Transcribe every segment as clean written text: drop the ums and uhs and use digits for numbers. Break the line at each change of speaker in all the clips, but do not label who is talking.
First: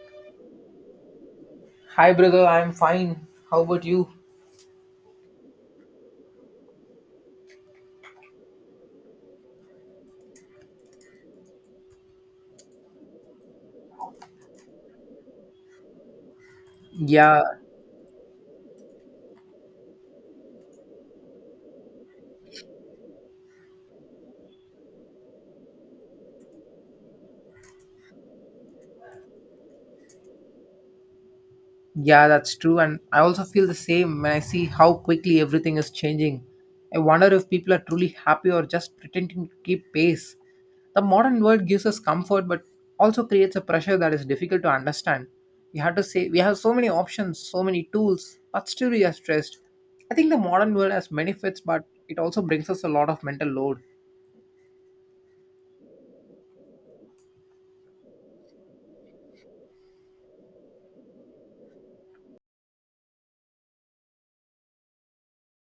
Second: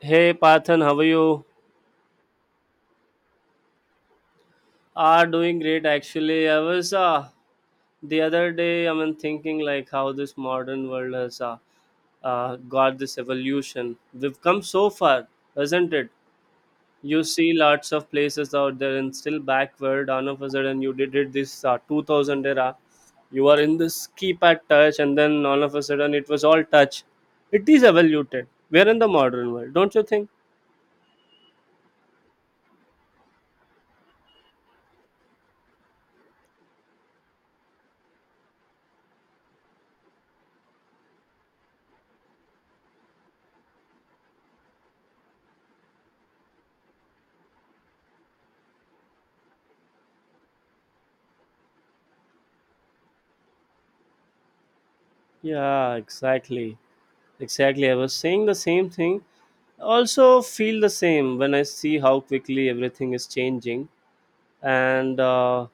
Hey Parthan, how are you?
Hi, brother. I'm fine. How about you?
Are doing great actually. I was the other day. I mean, thinking like how this modern world has got this evolution. We've come so far, hasn't it? You
Yeah,
see lots of places out there and still backward. All of a sudden, you did it this 2000 era. You are in this keypad touch, and then all of a sudden, it was all touch. It is evoluted. We're in the modern world, don't you think?
yeah, that's true. And I also feel the same when I see how quickly everything is changing. I wonder if people are truly happy or just pretending to keep pace. The modern world gives us comfort but also creates a pressure that is difficult to understand. We have to say we have so many options, so many tools, but still we are stressed. I think the modern world has benefits, but it also brings us a lot of mental load.
Yeah, exactly. Exactly, I was saying the same thing. Also, feel the same when I see how quickly everything is changing, and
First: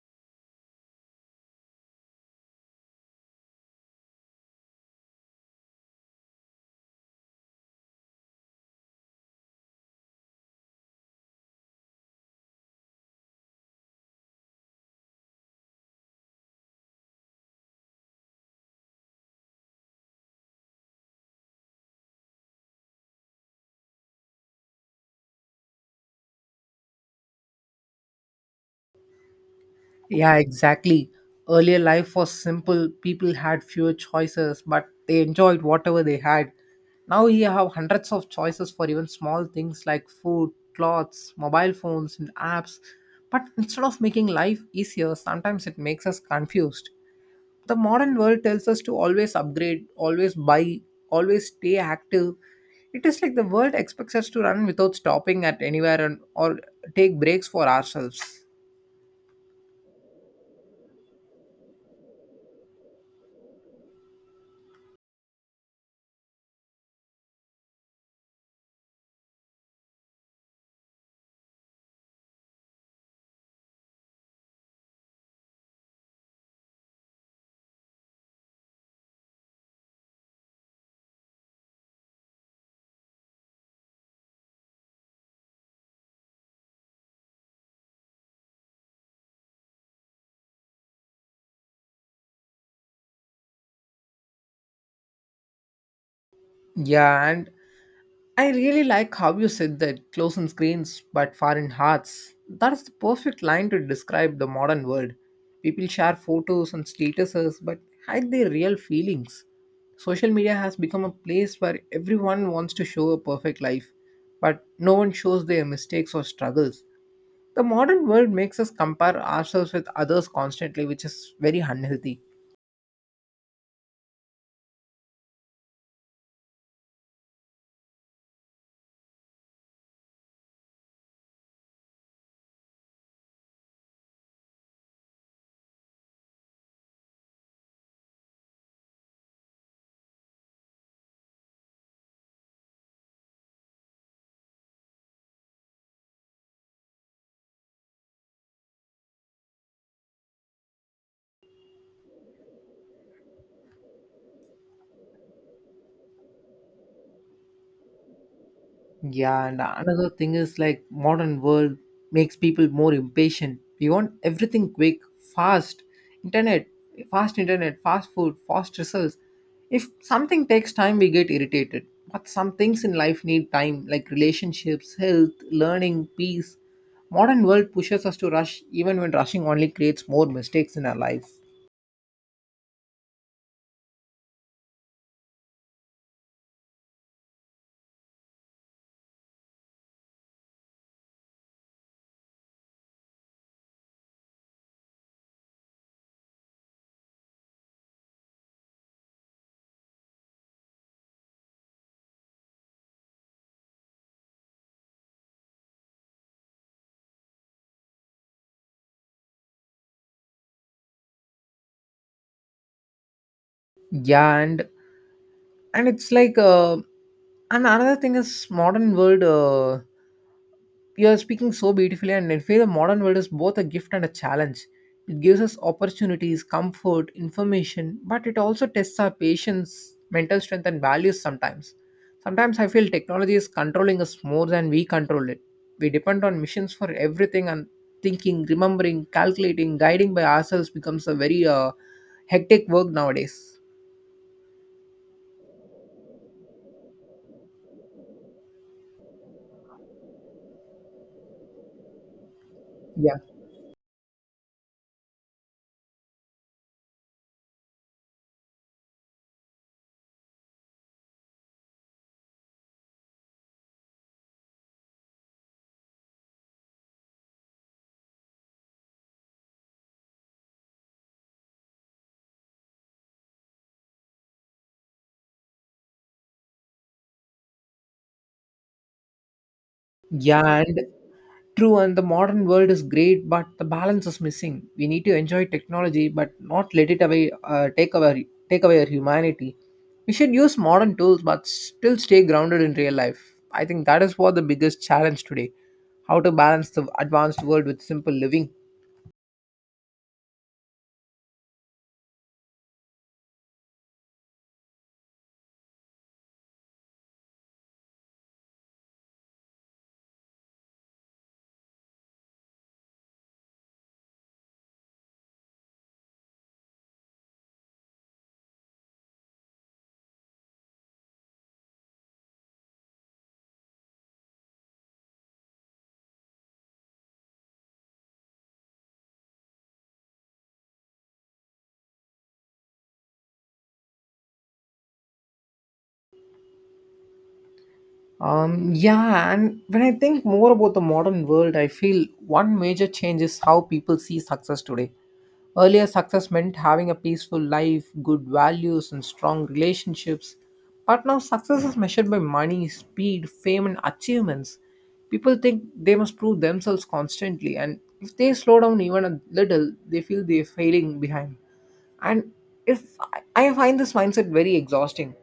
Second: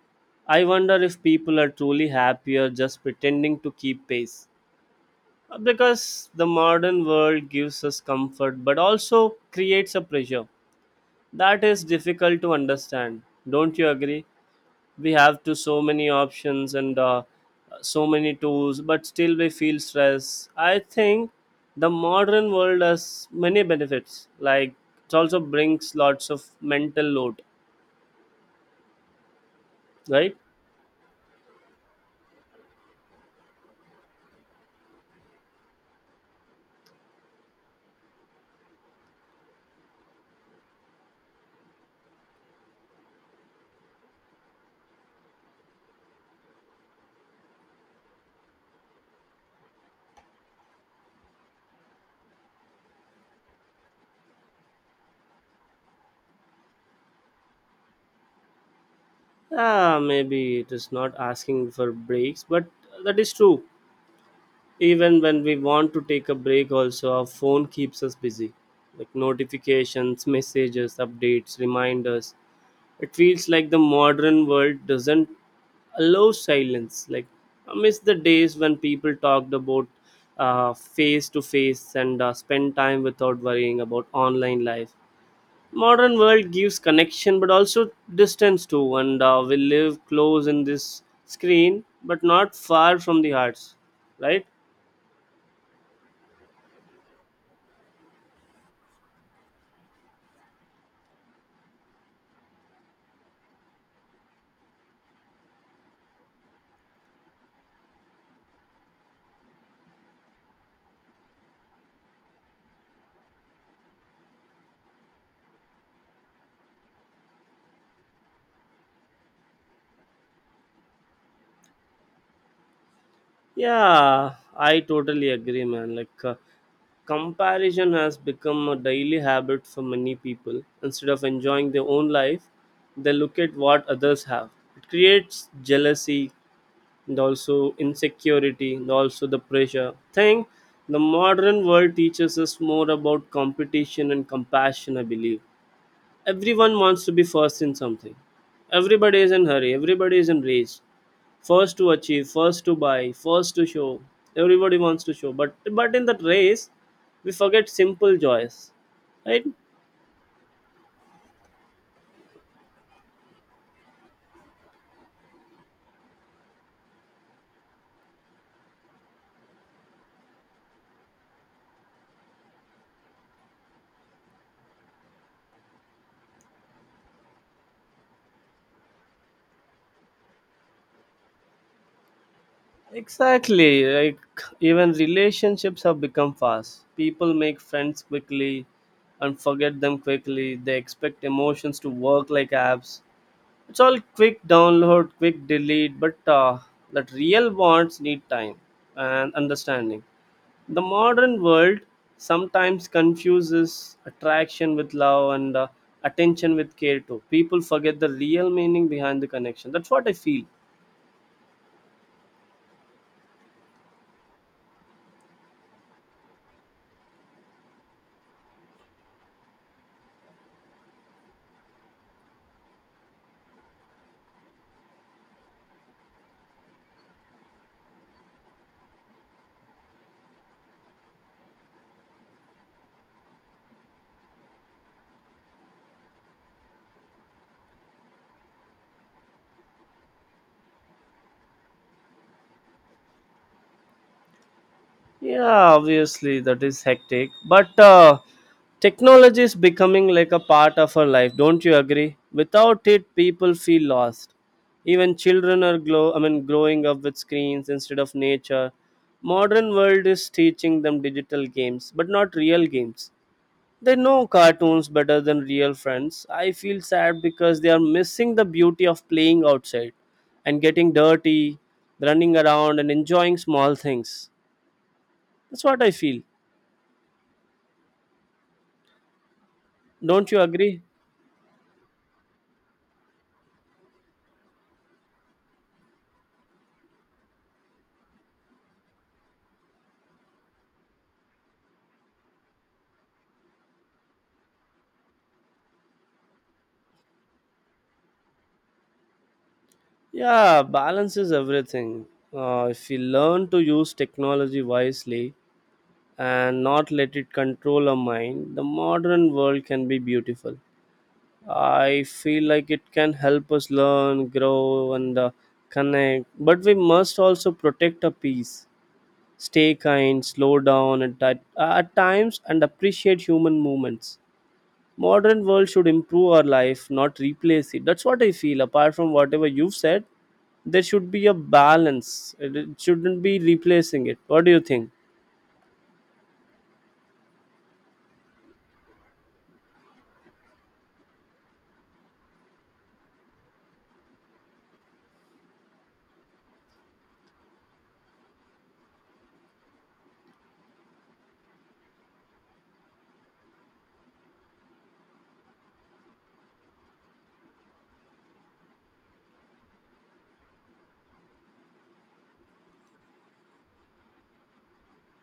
I wonder if people are truly happier, just pretending to keep pace. Because the modern world gives us comfort but also creates a pressure that is difficult to understand. Don't you agree? We have to so many options and so many tools, but still we feel stress. I think the modern world has many benefits, like it also brings lots of mental load, right?
Yeah, exactly. Earlier life was simple. People had fewer choices, but they enjoyed whatever they had. Now you have hundreds of choices for even small things like food, clothes, mobile phones, and apps. But instead of making life easier, sometimes it makes us confused. The modern world tells us to always upgrade, always buy, always stay active. It is like the world expects us to run without stopping at anywhere and, or take breaks for ourselves.
Maybe it is not asking for breaks, but that is true. Even when we want to take a break also, our phone keeps us busy, like notifications, messages, updates, reminders. It feels like the modern world doesn't allow silence. Like, I miss the days when people talked about face to face and spend time without worrying about online life. Modern world gives connection but also distance too, and we live close in this screen but not far from the hearts, right?
Yeah, and I really like how you said that close in screens but far in hearts. That's the perfect line to describe the modern world. People share photos and statuses but hide their real feelings. Social media has become a place where everyone wants to show a perfect life, but no one shows their mistakes or struggles. The modern world makes us compare ourselves with others constantly, which is very unhealthy.
Yeah, I totally agree, man. Like, comparison has become a daily habit for many people. Instead of enjoying their own life, they look at what others have. It creates jealousy and also insecurity and also the pressure. Thing, the modern world teaches us more about competition and compassion, I believe. Everyone wants to be first in something. Everybody is in hurry, everybody is in race, first to achieve, first to buy, first to show. Everybody wants to show, but in that race we forget simple joys, right?
Yeah, and another thing is like modern world makes people more impatient. We want everything quick, fast, internet, fast internet, fast food, fast results. If something takes time, we get irritated. But some things in life need time, like relationships, health, learning, peace. Modern world pushes us to rush, even when rushing only creates more mistakes in our life.
Exactly, like, even relationships have become fast. People make friends quickly and forget them quickly. They expect emotions to work like apps. It's all quick download, quick delete, but that real bonds need time and understanding. The modern world sometimes confuses attraction with love and attention with care too. People forget the real meaning behind the connection. That's what I feel.
Yeah, and it's like and another thing is modern world. You're speaking so beautifully, and I feel the modern world is both a gift and a challenge. It gives us opportunities, comfort, information, but it also tests our patience, mental strength, and values sometimes. Sometimes I feel technology is controlling us more than we control it. We depend on machines for everything, and thinking, remembering, calculating, guiding by ourselves becomes a very hectic work nowadays.
Yeah, obviously that is hectic, but technology is becoming like a part of our life. Don't you agree? Without
Yeah.
it, people feel lost. Even children are glow. I mean, growing up with screens instead of nature. Modern world is teaching them digital games, but not real games. They know cartoons better than real friends. I feel sad because they are missing the beauty of playing outside and getting dirty, running around, and enjoying small things. That's what I feel. Don't you
Yeah, and
agree?
true, and the modern world is great, but the balance is missing. We need to enjoy technology, but not let it away take away our humanity. We should use modern tools, but still stay grounded in real life. I think that is what the biggest challenge today: how to balance the advanced world with simple living.
Yeah, balance is everything. If we learn to use technology wisely and not let it control our mind, the modern world can be beautiful. I feel like it can help us learn, grow, and connect. But we must also protect our peace, stay kind, slow down at times, and appreciate human movements. Modern world should improve our life, not replace it. That's what I feel. Apart from whatever you've said, there should be a balance. It shouldn't be replacing it. What do you think?
Yeah, and when I think more about the modern world, I feel one major change is how people see success today. Earlier success meant having a peaceful life, good values, and strong relationships. But now success is measured by money, speed, fame, and achievements. People think they must prove themselves constantly, and if they slow down even a little, they feel they're failing behind. And if I find this mindset very exhausting.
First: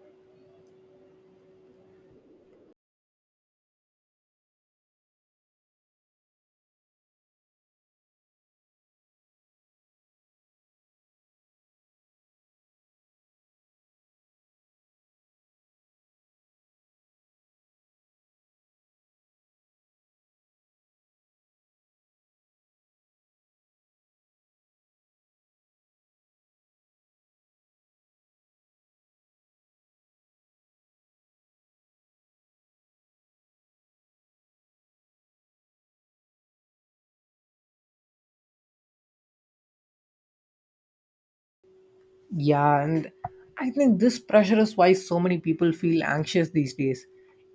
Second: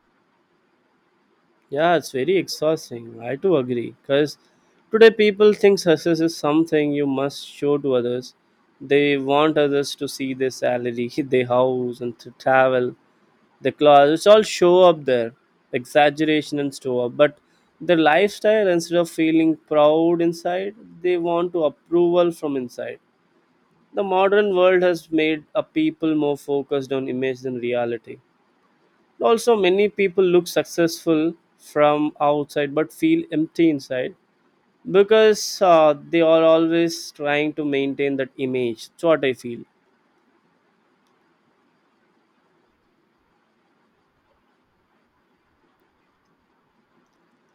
Yeah, it's very exhausting. I too agree. Because today people think success is something you must show to others. They want others to see their salary, their house, and to travel, the clothes. It's all show up there, exaggeration and show up. But their lifestyle, instead of feeling proud inside, they want to approval from inside. The modern world has made a people more focused on image than reality. Also, many people look successful from outside but feel empty inside, because they are always trying to maintain that image. That's what I feel.
Yeah, and I think this pressure is why so many people feel anxious these days.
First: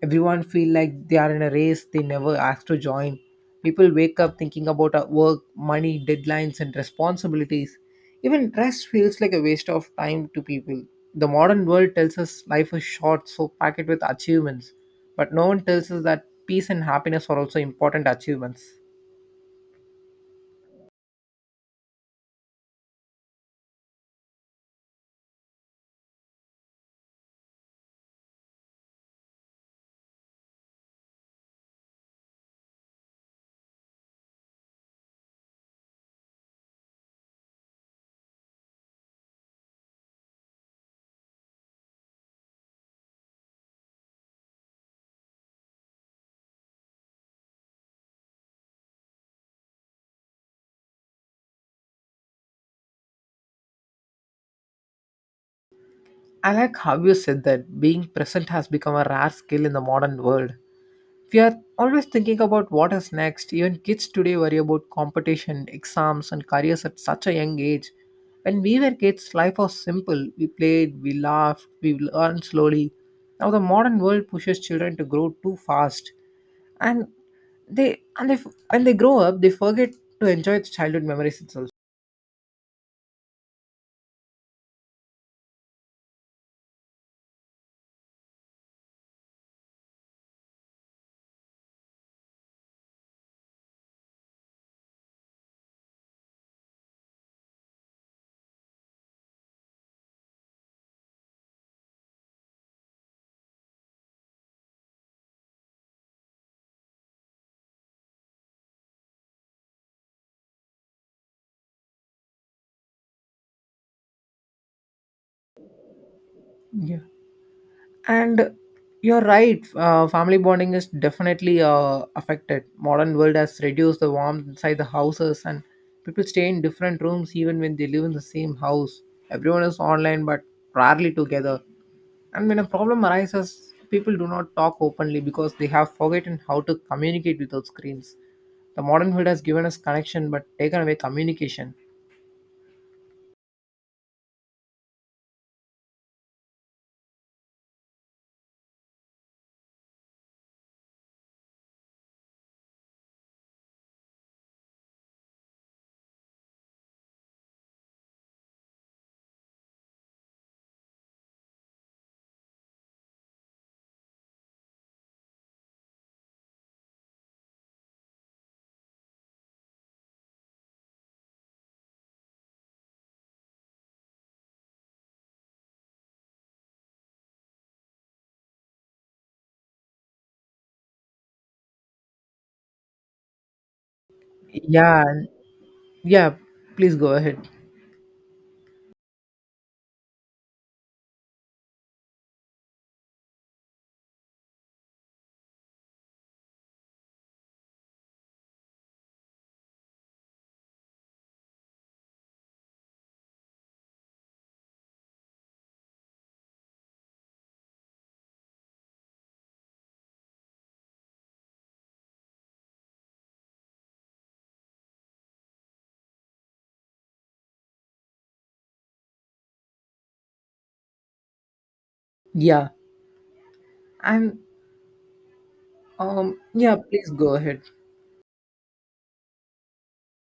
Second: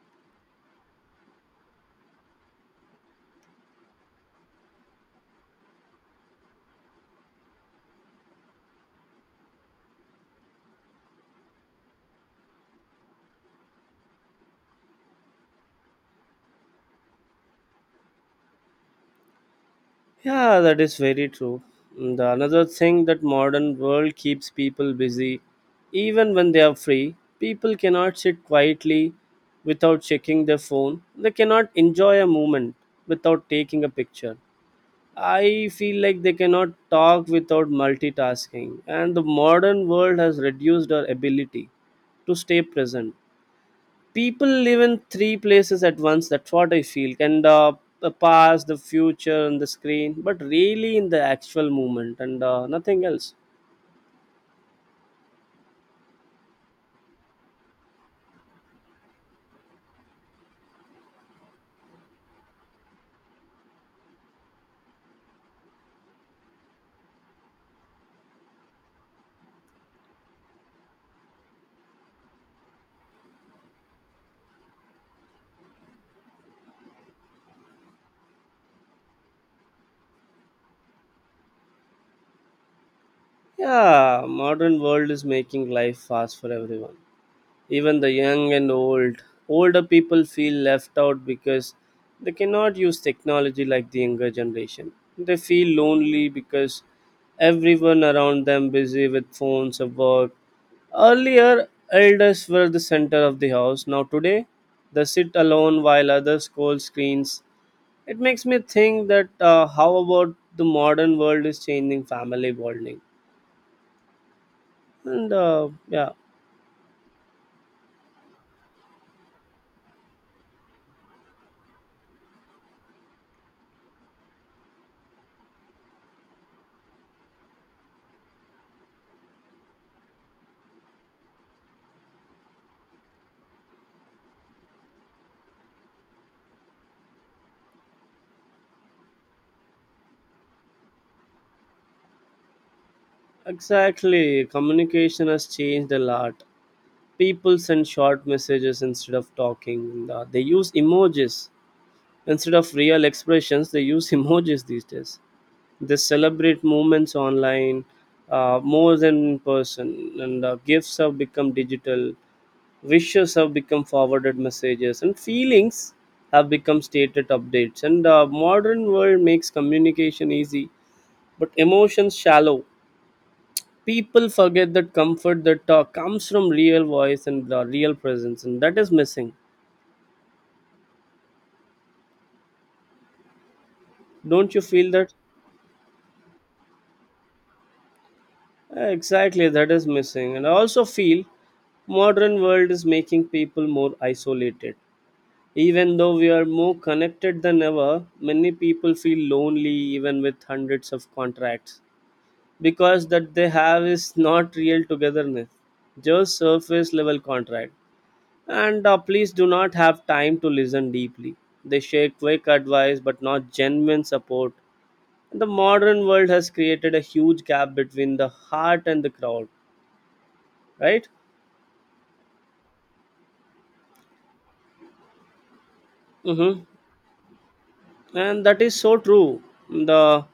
Everyone feel like they are in a race they never asked to join. People wake up thinking about work, money, deadlines, and responsibilities. Even rest feels like a waste of time to people. The modern world tells us life is short, so pack it with achievements. But no one tells us that peace and happiness are also important achievements.
Yeah, that is very true. And the another thing that modern world keeps people busy even when they are free. People cannot sit quietly without checking their phone. They cannot enjoy a moment without taking a picture. I feel like they cannot talk without multitasking, and the modern world has reduced our ability to stay present. People live in three places at once, that's what I feel. And the past, the future, and the screen, but really in the actual moment and nothing else.
I like how you said that being present has become a rare skill in the modern world. We are always thinking about what is next. Even kids today worry about competition, exams, and careers at such a young age. When we were kids, life was simple. We played, we laughed, we learned slowly. Now the modern world pushes children to grow too fast, and they when they grow up, they forget to enjoy the childhood memories itself.
Yeah, modern world is making life fast for everyone, even the young and old. Older people feel left out because they cannot use technology like the younger generation. They feel lonely because everyone around them busy with phones or work. Earlier, elders were the center of the house. Now today they sit alone while others scroll screens. It makes me think that how about the modern world is changing family bonding, and yeah.
Yeah. And you're right, family bonding is definitely affected. Modern world has reduced the warmth inside the houses, and people stay in different rooms even when they live in the same house. Everyone is online but rarely together, and when a problem arises people do not talk openly because they have forgotten how to communicate without screens. The modern world has given us connection but taken away communication.
Exactly, communication has changed a lot. People send short messages instead of talking. They use emojis instead of real expressions. They use emojis these days. They celebrate moments online, more than in person, and gifts have become digital. Wishes have become forwarded messages, and feelings have become stated updates, and modern world makes communication easy but emotions shallow. People forget that comfort that talk comes from real voice and the real presence, and that is missing. Don't you feel
yeah
that?
and- yeah please go ahead.
Exactly, that is missing. And I also feel modern world is making people more isolated. Even though we are more connected than ever, many people feel lonely even with hundreds of contracts, because that they have is not real togetherness, just surface level contract. And please do not have time to listen deeply. They share quick advice but not genuine support. The modern world has created a huge gap between the heart and the crowd, right?
yeah and um
Mm-hmm.
yeah please go ahead.
And that is so true. The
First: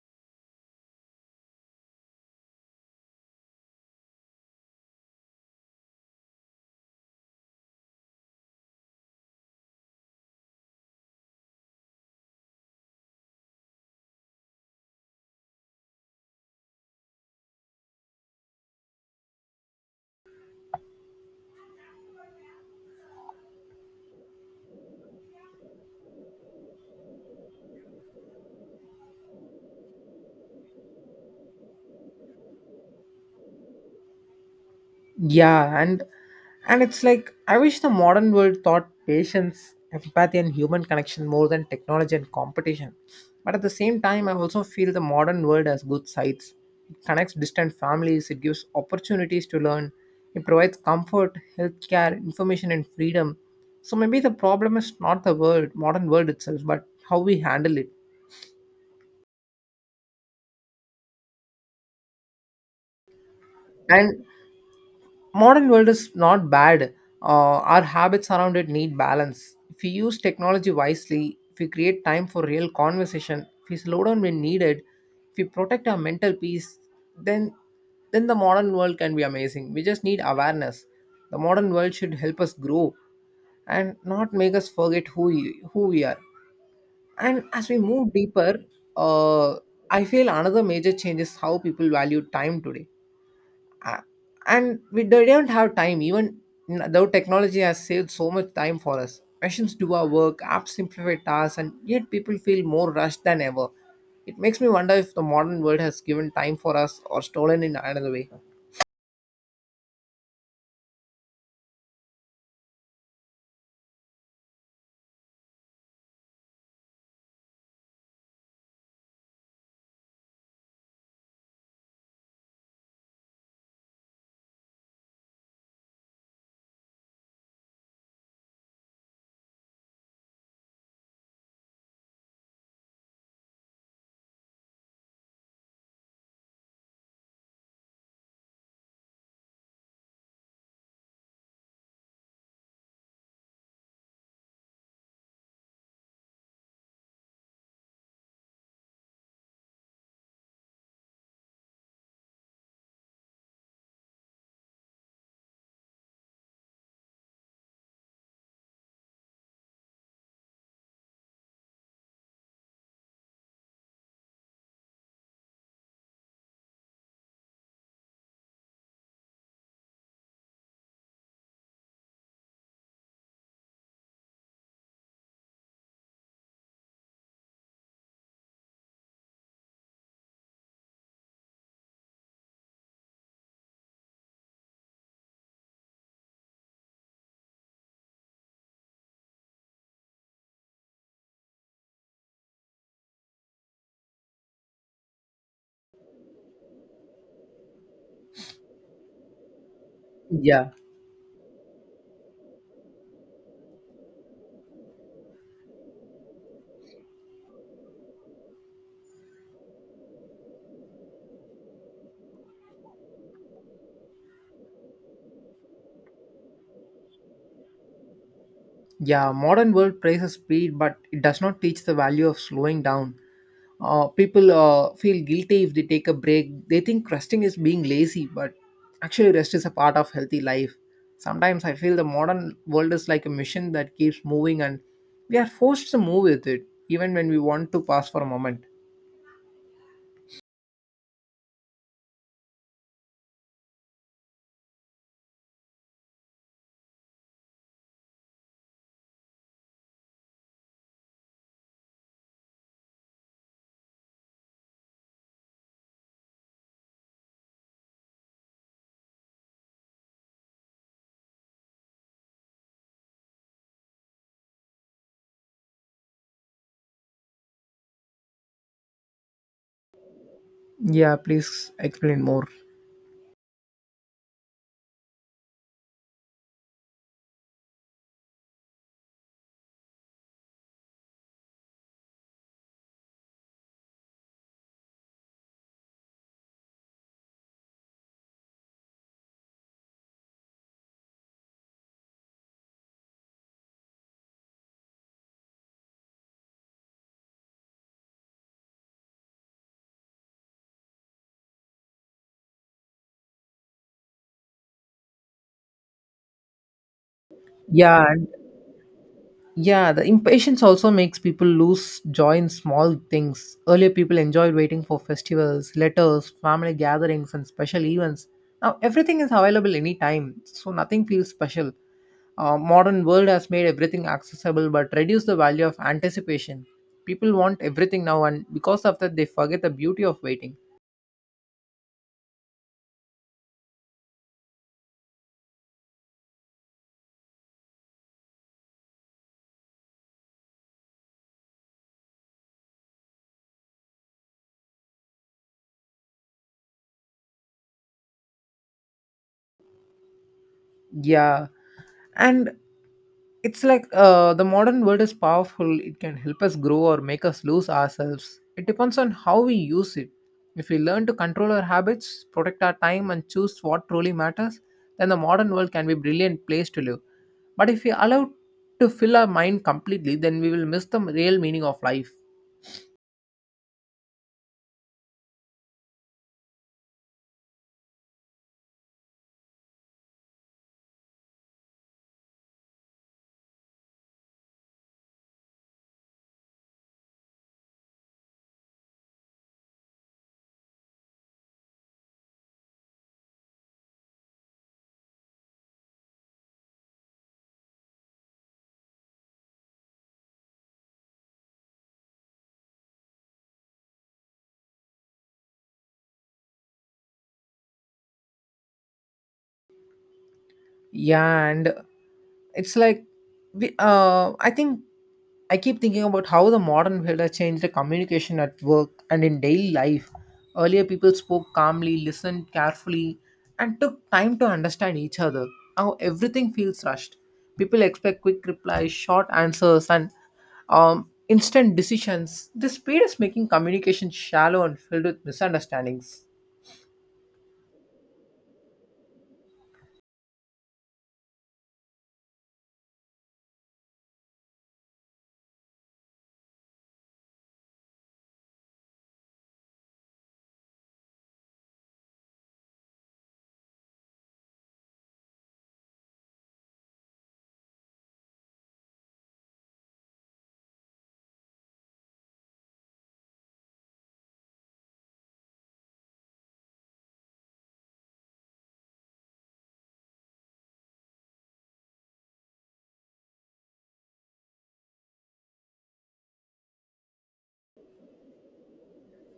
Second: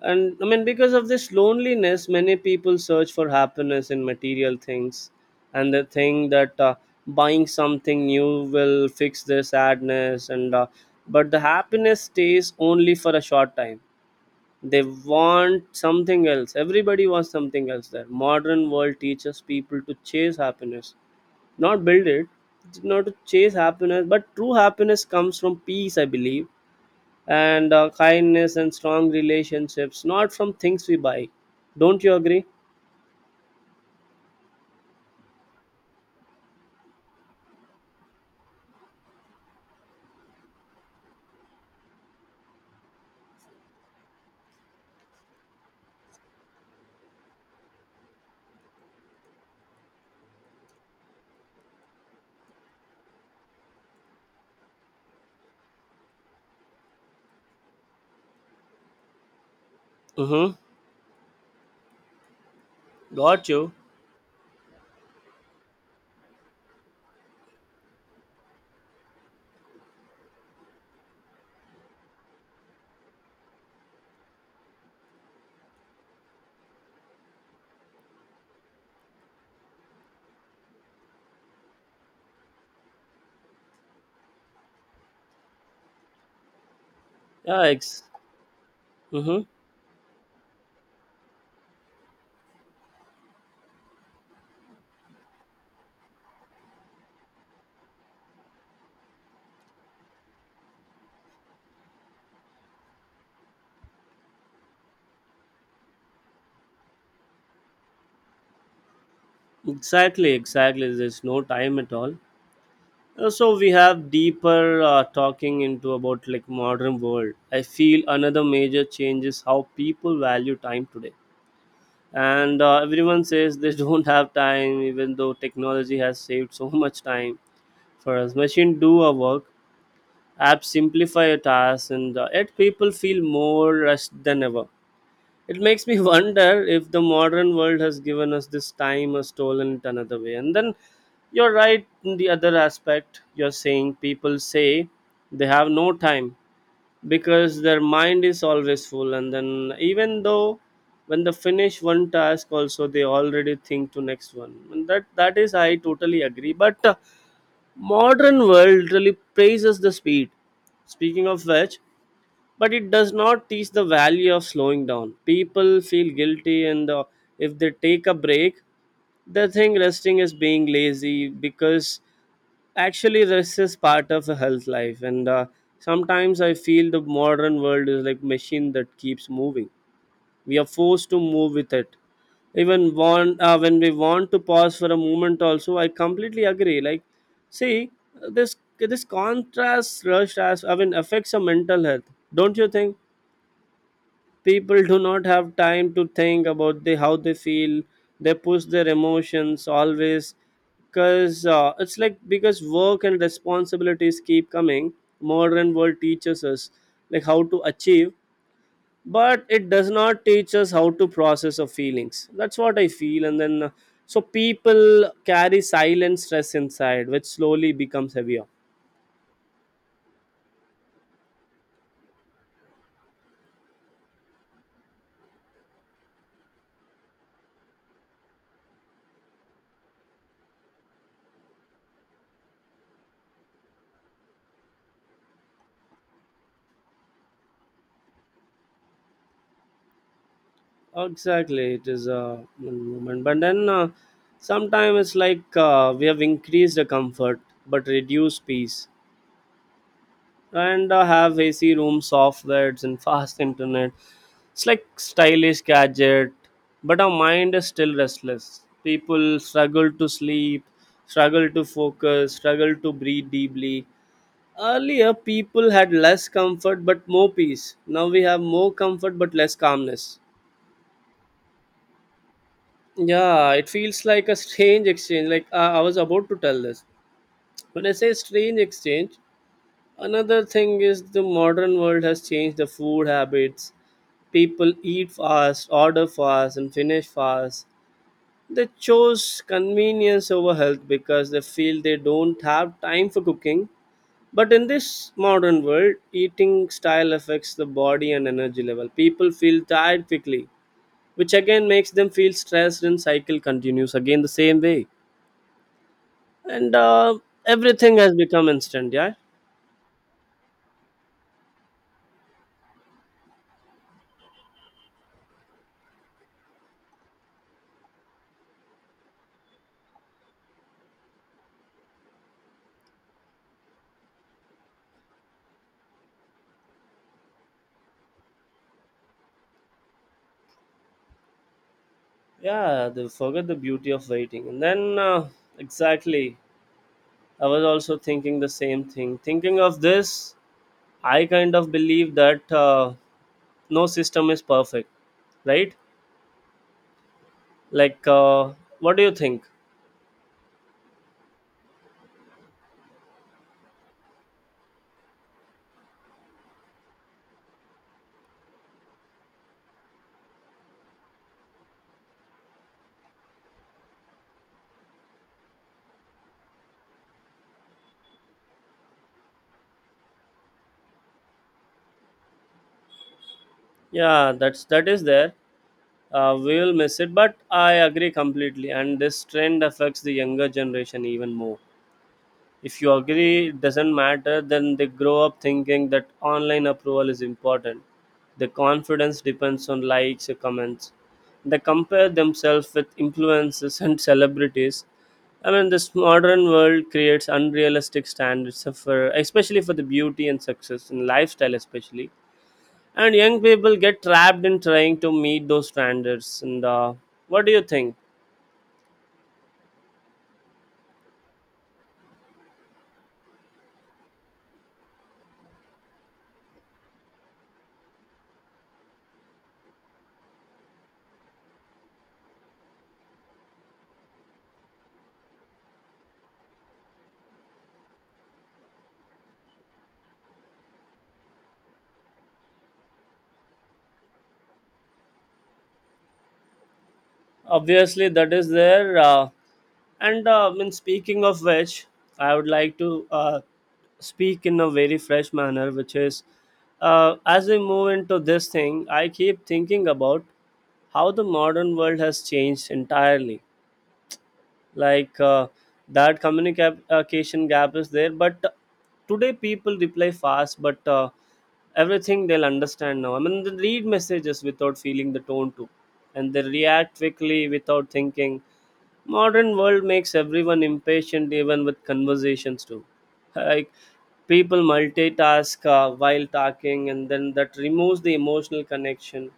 And I mean, because of this loneliness, many people search for happiness in material things, and they think that buying something new will fix their sadness. And but the happiness stays only for a short time. They want something else. Everybody wants something else. There modern world teaches people to chase happiness, not build it. Not to chase happiness, but true happiness comes from peace, I believe, and kindness and strong relationships, not from things we buy. Don't you agree?
Yeah, and it's like I wish the modern world taught patience, empathy, and human connection more than technology and competition. But at the same time, I also feel the modern world has good sides. It connects distant families, it gives opportunities to learn, it provides comfort, healthcare, information, and freedom. So maybe the problem is not the world, modern world itself, but how we handle it.
Mm-hmm. Got you.
And modern world is not bad. Our habits around it need balance. If we use technology wisely, if we create time for real conversation, if we slow down when needed, if we protect our mental peace, then then the modern world can be amazing. We just need awareness. The modern world should help us grow and not make us forget who we are. And
Yeah,
as we move deeper,
mm-hmm.
uh, I feel another major change is how people value time today, a- and we they don't have time even though technology has saved so much time for us. Machines do our work, apps simplify tasks, and yet people feel more rushed than ever. It makes me wonder if the modern world has given time for us or stolen in another way.
Exactly, exactly, there's no time at all. So we have deeper talking into about like modern world. I feel another major change is how people value time today, and everyone says they don't have time, even though technology has saved so much time for us. Machine do our work, apps simplify a task, and yet people feel more rushed than ever. It makes me wonder if the modern world has given us this time or stolen it another way. And then you're right in the other aspect. You're saying people say they have no time because their mind is always full. And then even though when they finish one task, also they already think to next one. And that is I totally agree. But modern world really praises the speed. Speaking of which, but it does not teach the value of slowing down. People feel guilty, and if they take a break, they think resting is being lazy, because actually rest is part of a health life, and sometimes I feel the modern world is like machine that keeps moving. We are forced to move with it, even want when we want to pause for a moment also. I completely agree. Like, see, this contrast rush, as I mean, affects our mental health. Don't you think? People do not have time to think about the how they feel. They push their emotions always,
Yeah.
because it's like because work and responsibilities keep coming. Modern world teaches us like how to achieve, but it does not teach us how to process our feelings. That's what I feel. And then so people carry silent stress inside which slowly becomes heavier.
Yeah, modern world praises speed but it does not teach the value of slowing down. People feel guilty if they take a break. They think resting is being lazy, but actually, rest is a part of healthy life. Sometimes I feel the modern world is like a machine that keeps moving, and we are forced to move with it, even when we want to pause for a moment.
Exactly, it is a movement, but then sometimes it's like we have increased the comfort but reduced peace, and have ac rooms, soft beds and fast internet. It's like stylish gadget, but our mind is still restless. People struggle to sleep, struggle to focus, struggle to breathe deeply. Earlier, people had less comfort but more peace. Now we have more comfort but less calmness.
Yeah, please explain more.
Yeah, it feels like a strange exchange. Like, I was about to tell this. When I say strange exchange, another thing is the modern world has changed the food habits. People eat fast, order fast, and finish fast. They chose convenience over health because they feel they don't have time for cooking. But in this modern world, eating style affects the body and energy level. People feel tired quickly, which again makes them feel stressed and cycle continues again the same way. And everything
Yeah,
has become instant, yeah?
Yeah, the impatience also makes people lose joy in small things. Earlier, people enjoyed waiting for festivals, letters, family gatherings, and special events. Now, everything is available anytime, so nothing feels special. Modern world has made everything accessible but reduced the value of anticipation. People want everything now, and because of that, they forget the beauty of waiting.
Yeah, they forget the beauty of waiting. Exactly, I was also thinking the same thing. Thinking of this, I kind of believe that. No system is perfect, right? like uh, what do you think?
Yeah, and it's like the modern world is powerful. It can help us grow or make us lose ourselves. It depends on how we use it. If we learn to control our habits, protect our time, and choose what truly matters, then the modern world can be a brilliant place to live. But if we allow to fill our mind completely, then we will miss the real meaning of life.
Yeah, that is there. We will miss it, but I agree completely. And this trend affects the younger generation even more. If you agree, it doesn't matter, then they grow up thinking that online approval is important. Their confidence depends on likes or comments. They compare themselves with influencers and celebrities. I mean, this modern world creates unrealistic standards for, especially for the beauty and success and lifestyle, especially. And young people get trapped in trying to meet those standards. And what do you think?
Yeah, and it's like we, I think I keep thinking about how the modern world has changed the communication at work and in daily life. Earlier, people spoke calmly, listened carefully, and took time to understand each other. Now everything feels rushed. People expect quick replies, short answers, and instant decisions. This speed is making communication shallow and filled with misunderstandings.
Obviously that is there. And I mean, speaking of which, I would like to speak in a very fresh manner, which is, as we move into this thing, I keep thinking about how the modern world has changed entirely. like uh, that communication gap is there, but today people reply fast, but everything they'll understand now. I mean, they read messages without feeling the tone too, and they react quickly without thinking. Modern world makes everyone impatient even with conversations too. Like, people multitask while talking, and then that removes the emotional connection.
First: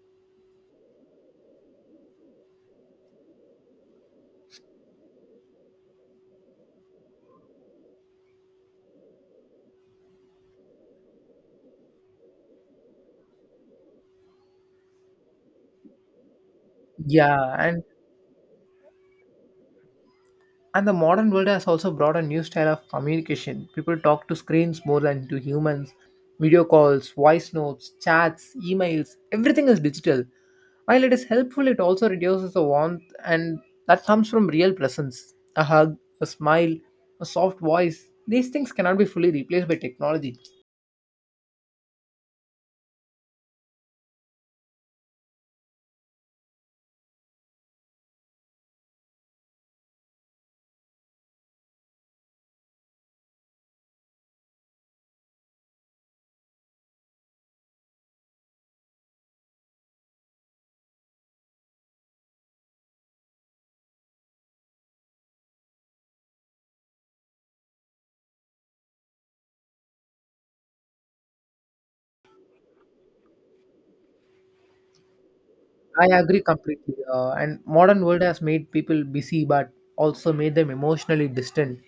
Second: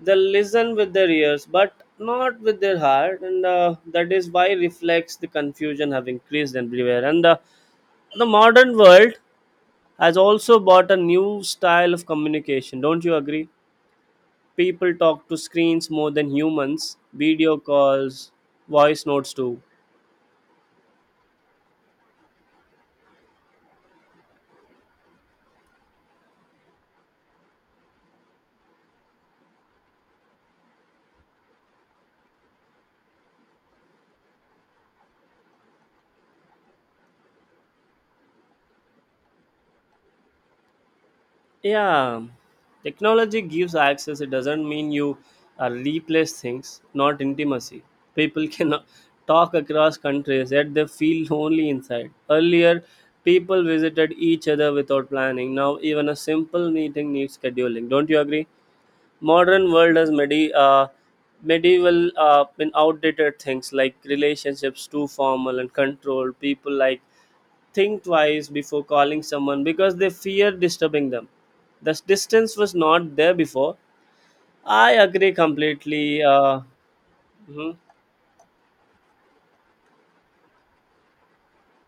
They listen with their ears but not with their heart, and that is why reflects the confusion have increased everywhere. And the modern world has also bought a new style of communication, don't you agree? People talk to screens more than humans.
Yeah,
Video
and
calls, voice notes too.
And the modern world has also brought a new style of communication. People talk to screens more than to humans. Video calls, voice notes, chats, emails, everything is digital. While it is helpful, it also reduces the warmth, and that comes from real presence. A hug, a smile, a soft voice. These things cannot be fully replaced by technology.
Yeah, technology gives access. It doesn't mean you replace things, not intimacy. People cannot talk across countries, yet they feel lonely inside. Earlier, people visited each other without planning. Now, even a simple meeting needs scheduling. Don't you agree? Modern world has medieval been outdated things like relationships too formal and controlled. People like think twice before calling someone because they fear disturbing them. The distance was not there before. I agree
I
completely.
agree completely. And
Mhm.
modern world has made people busy, but also made them emotionally distant.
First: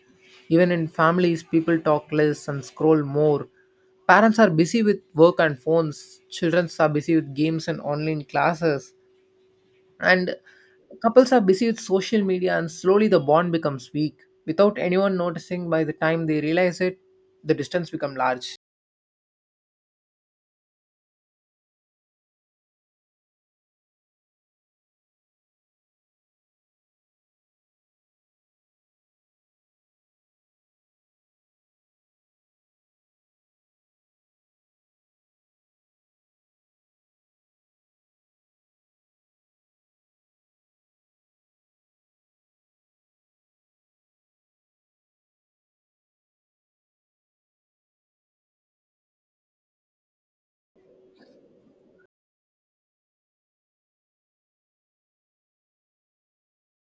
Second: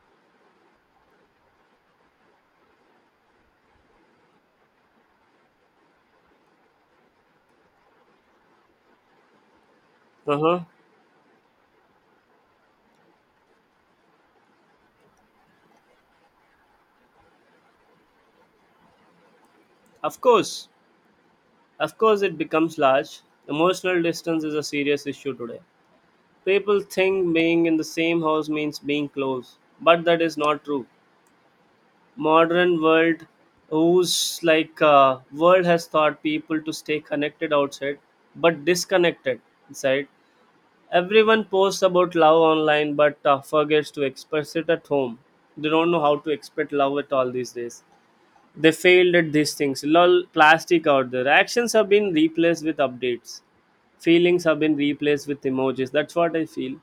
Even in families, people talk less and scroll more. Parents are busy with work and phones. Children are busy with games and online classes. And
Uh-huh.
couples are busy with social media, and slowly the bond becomes weak. Without anyone noticing, by the time they realize it, the distance becomes large.
Of course, of course, it becomes large. Emotional distance is a serious issue today. People think being in the same house means being close, but that is not true. Modern world, whose, world has taught people to stay connected outside, but disconnected inside. Everyone posts about love online, but forgets to express it at home. They don't know how to express love at all these days. They failed at these things. Lol, plastic out there. Actions have been replaced with updates. Feelings have been replaced with emojis. That's what I feel.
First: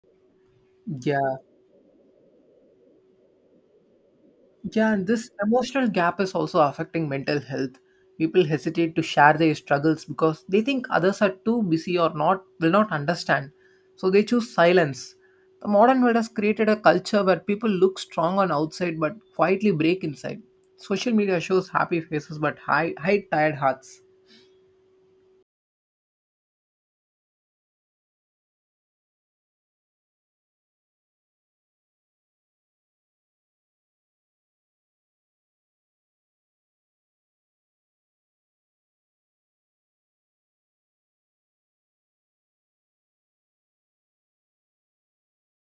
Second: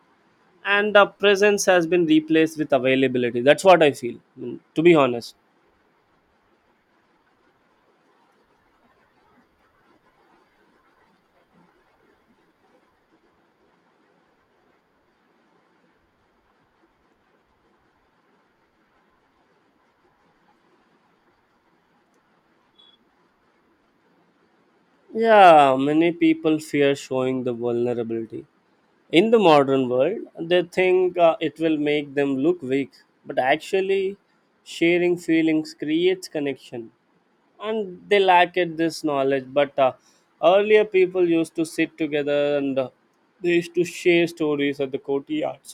And
Yeah,
presence has been replaced with availability. That's what I feel, to
yeah,
be
and this
honest.
emotional gap is also affecting mental health. People hesitate to share their struggles because they think others are too busy or not will not understand. So they choose silence. The modern world has created a culture where people look strong on outside but quietly break inside. Social media shows happy faces but high tired hearts.
Yeah, many people fear showing the vulnerability in the modern world. They think it will make them look weak, but actually sharing feelings creates connection, and they lack it this knowledge. But earlier people used to sit together, and they used to share stories at the courtyards,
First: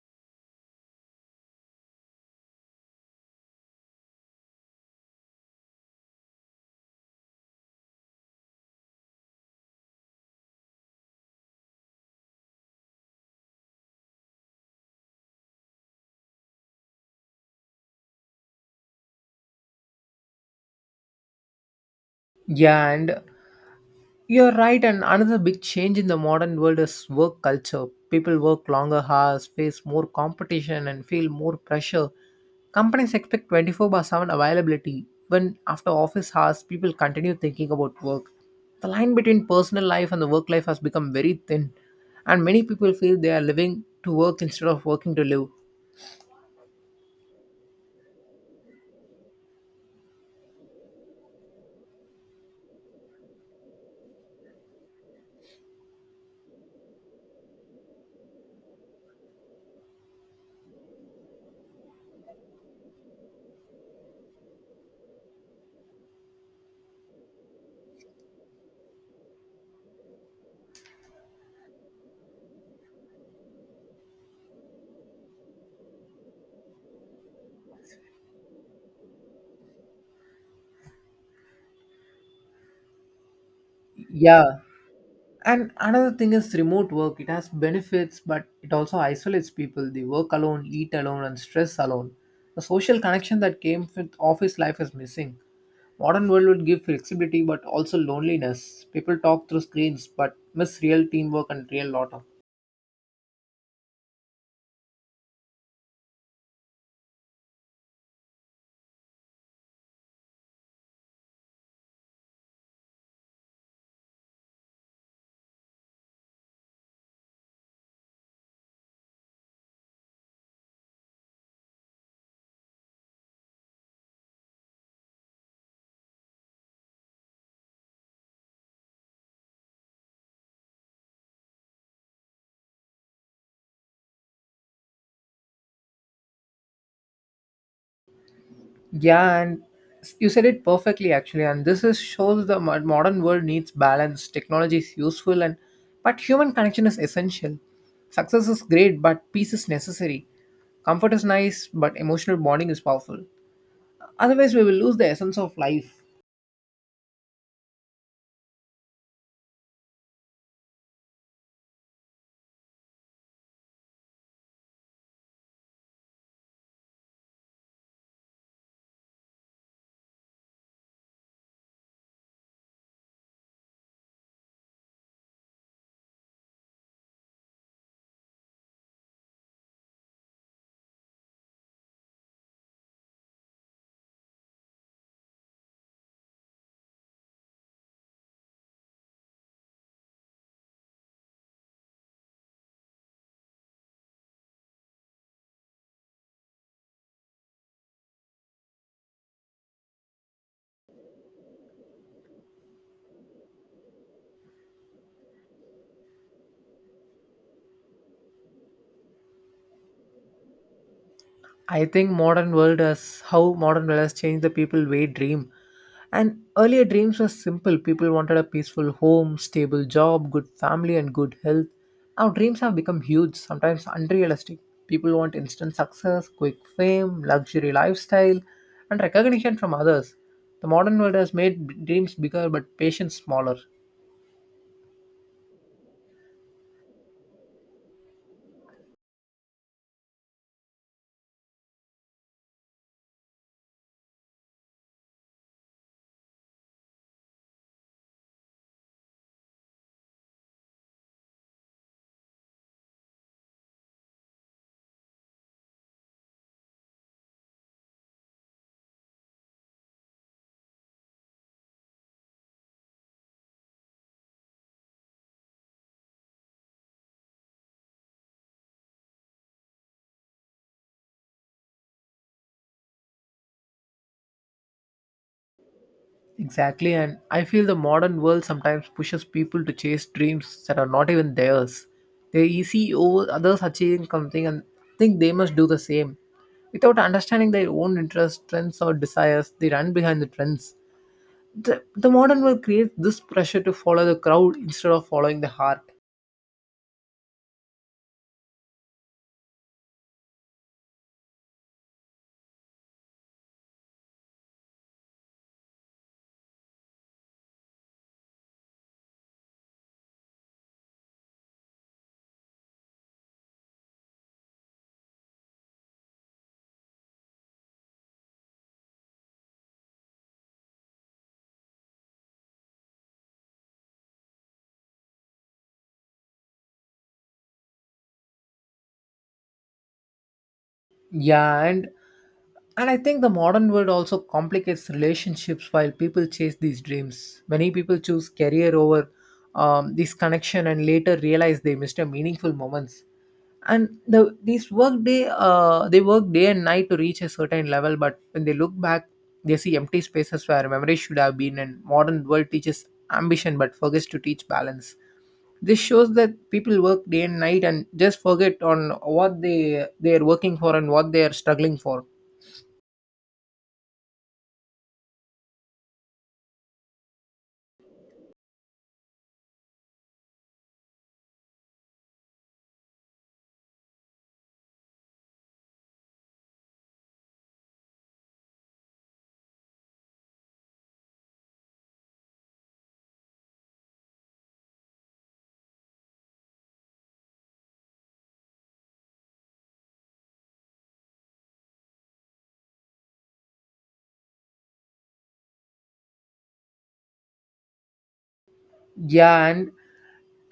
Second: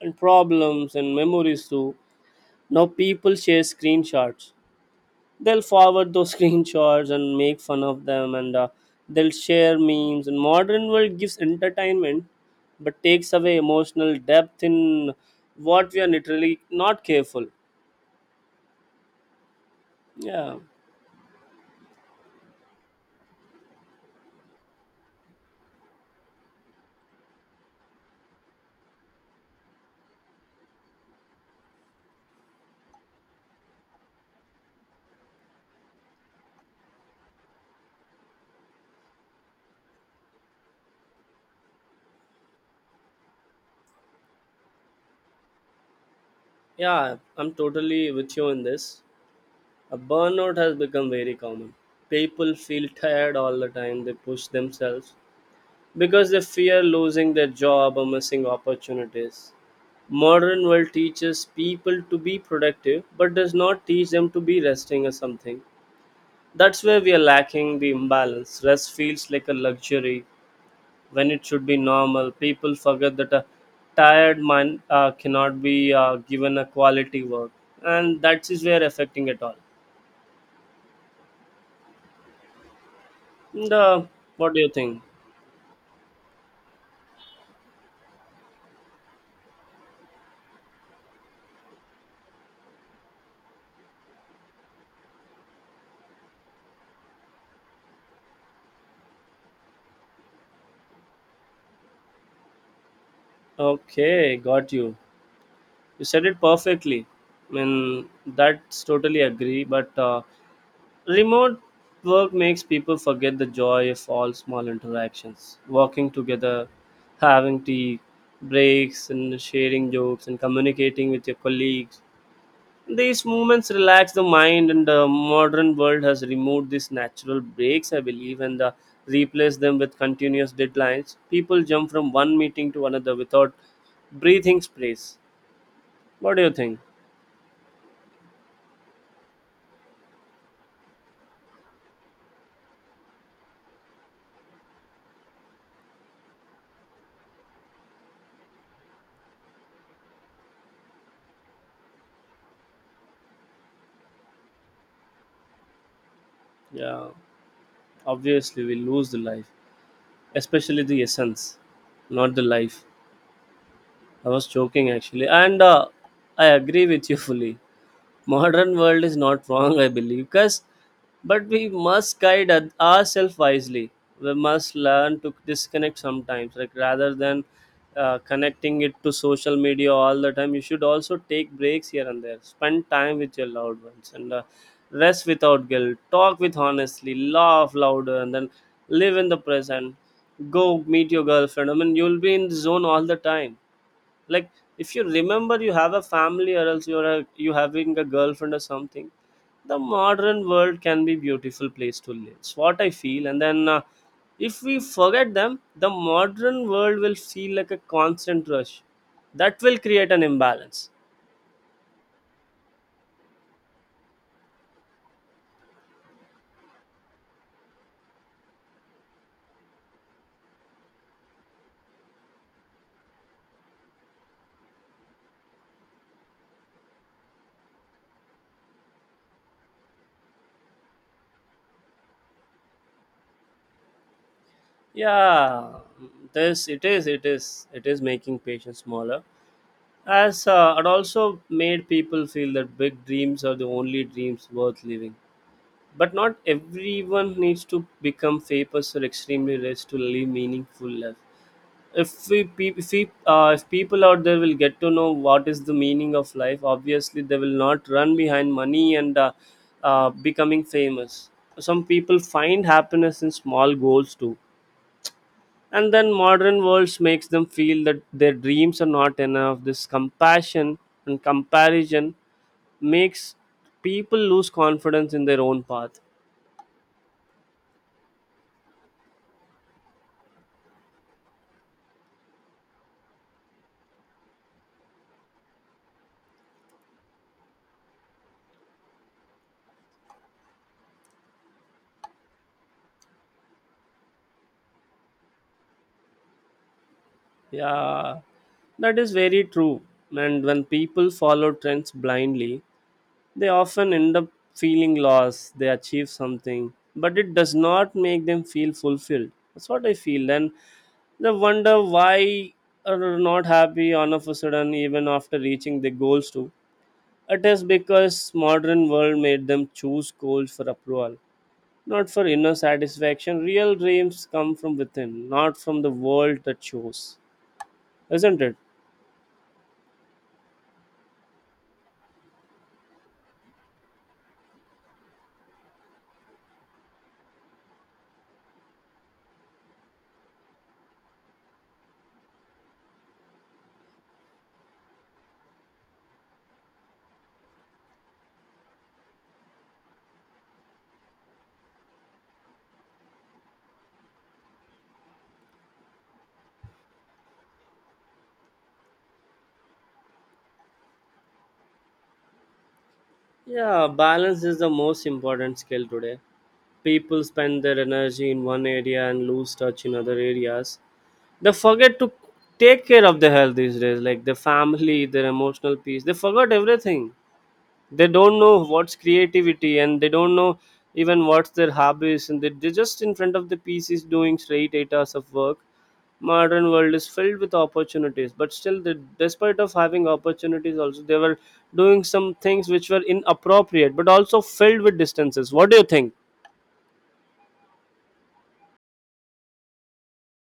and problems and memories too. Now people share screenshots. They'll forward those screenshots and make fun of them, and they'll share memes. And modern world gives entertainment but takes away emotional depth in what we are literally not careful. Yeah.
Yeah, and you're right, and another big change in the modern world is work culture. People work longer hours, face more competition, and feel more pressure. Companies expect 24/7 availability. Even after office hours, people continue thinking about work. The line between personal life and the work life has become very thin, and many people feel they are living to work instead of working to live.
Yeah, I'm totally with you in this. A burnout has become very common. People feel tired all the time. They push themselves because they fear losing their job or missing opportunities. Modern world teaches people to be productive but does not teach them to be resting or something. That's where we are lacking the imbalance. Rest feels like a luxury when it should be normal. People forget that a tired mind cannot be given a quality work, and that is where affecting it all. And, uh, what
Yeah,
do you think?
and another thing is remote work. It has benefits, but it also isolates people. They work alone, eat alone, and stress alone. The social connection that came with office life is missing. Modern world would give flexibility, but also loneliness. People talk through screens, but miss real teamwork and real laughter.
Okay, got you. You said it perfectly. I mean, that's totally agree. But remote work makes people forget the joy of all small interactions, working together, having tea, breaks, and sharing jokes, and communicating with your colleagues. These movements relax the mind, and the modern world has removed these natural breaks, I believe, and replaced them with continuous deadlines. People jump from one meeting to another without breathing space. What do you think?
Yeah, and you said it perfectly actually. And this is shows the modern world needs balance. Technology is useful, and but human connection is essential. Success is great, but peace is necessary. Comfort is nice, but emotional bonding is powerful. Otherwise, we will lose the essence of life.
Yeah. Obviously we lose the life, especially the essence, not the life. I was joking actually. And I agree with you fully. Modern world is not wrong, I believe, because, but we must guide ourselves wisely. We must learn to disconnect sometimes, like rather than connecting it to social media all the time. You should also take breaks here and there, spend time with your loved ones, and rest without guilt, talk with honestly, laugh louder, and then live in the present. Go meet your girlfriend. I mean, you'll be in the zone all the time, like, if you remember you have a family, or else you're a, you having a girlfriend or something. The modern world can be beautiful place to live, it's what I feel. And then if we forget them, the modern world will feel like a constant rush that will create an imbalance.
I think modern world has how modern world has changed the people way dream. And earlier dreams were simple. People wanted a peaceful home, stable job, good family, and good health. Now dreams have become huge, sometimes unrealistic. People want instant success, quick fame, luxury lifestyle, and recognition from others. The modern world has made dreams bigger but patience smaller.
Yeah, this, it is making patients smaller. As it also made people feel that big dreams are the only dreams worth living. But not everyone needs to become famous or extremely rich to live meaningful life. If we, pe- if, we if people out there will get to know what is the meaning of life, obviously they will not run behind money and becoming famous. Some people find happiness in small goals too, and then modern worlds makes them feel that their dreams are not enough. This compassion and comparison makes people lose confidence in their own path.
Exactly, and I feel the modern world sometimes pushes people to chase dreams that are not even theirs. They see over others achieving something and think they must do the same. Without understanding their own interests, strengths, or desires, they run behind the trends. The modern world creates this pressure to follow the crowd instead of following the heart.
Yeah, that is very true. And when people follow trends blindly, they often end up feeling lost. They achieve something, but it does not make them feel fulfilled. That's what I feel. And they wonder why are not happy all of a sudden, even after reaching their goals too. It is because modern world made them choose goals for approval, not for inner satisfaction. Real dreams come from within, not from the world that shows, isn't it?
Yeah, and I think the modern world also complicates relationships while people chase these dreams. Many people choose career over this connection and later realize they missed a meaningful moments, and the these work day they work day and night to reach a certain level, but when they look back they see empty spaces where memory should have been. And modern world teaches ambition but forgets to teach balance. This shows that people work day and night and just forget on what they are working for and what they are struggling for.
Yeah, balance is the most important skill today. People spend their energy in one area and lose touch in other areas. They forget to take care of their health these days, like their family, their emotional peace. They forgot everything. They don't know what's creativity, and they don't know even what's their hobbies, and they're just in front of the PCs doing straight 8 hours of work. Modern world is filled with opportunities, but still they, despite of having opportunities also, they were doing some things which were inappropriate but also filled with distances. What do you think?
Yeah, and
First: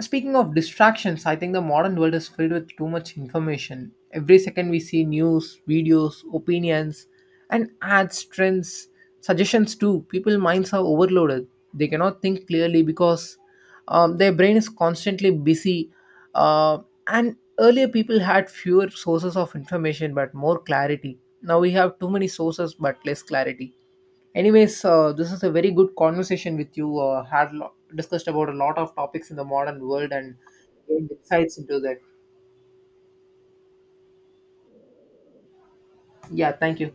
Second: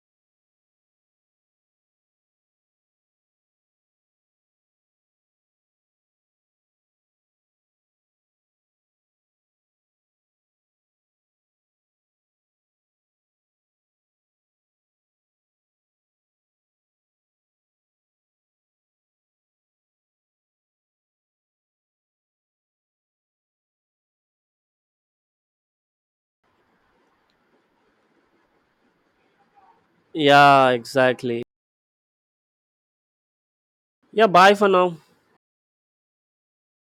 speaking of distractions, I think the modern world is filled with too much information. Every second we see news, videos, opinions, and ads, trends, suggestions too. People's minds are overloaded. They cannot think clearly because their brain is constantly busy. Uh, and earlier, people had fewer sources of information but more clarity. Now we have too many sources but less clarity. Anyways, this is a very good conversation with you. Discussed about a lot of topics in the modern world and
Yeah,
gained
exactly.
insights into that.
Yeah, bye for now.
Yeah, thank you.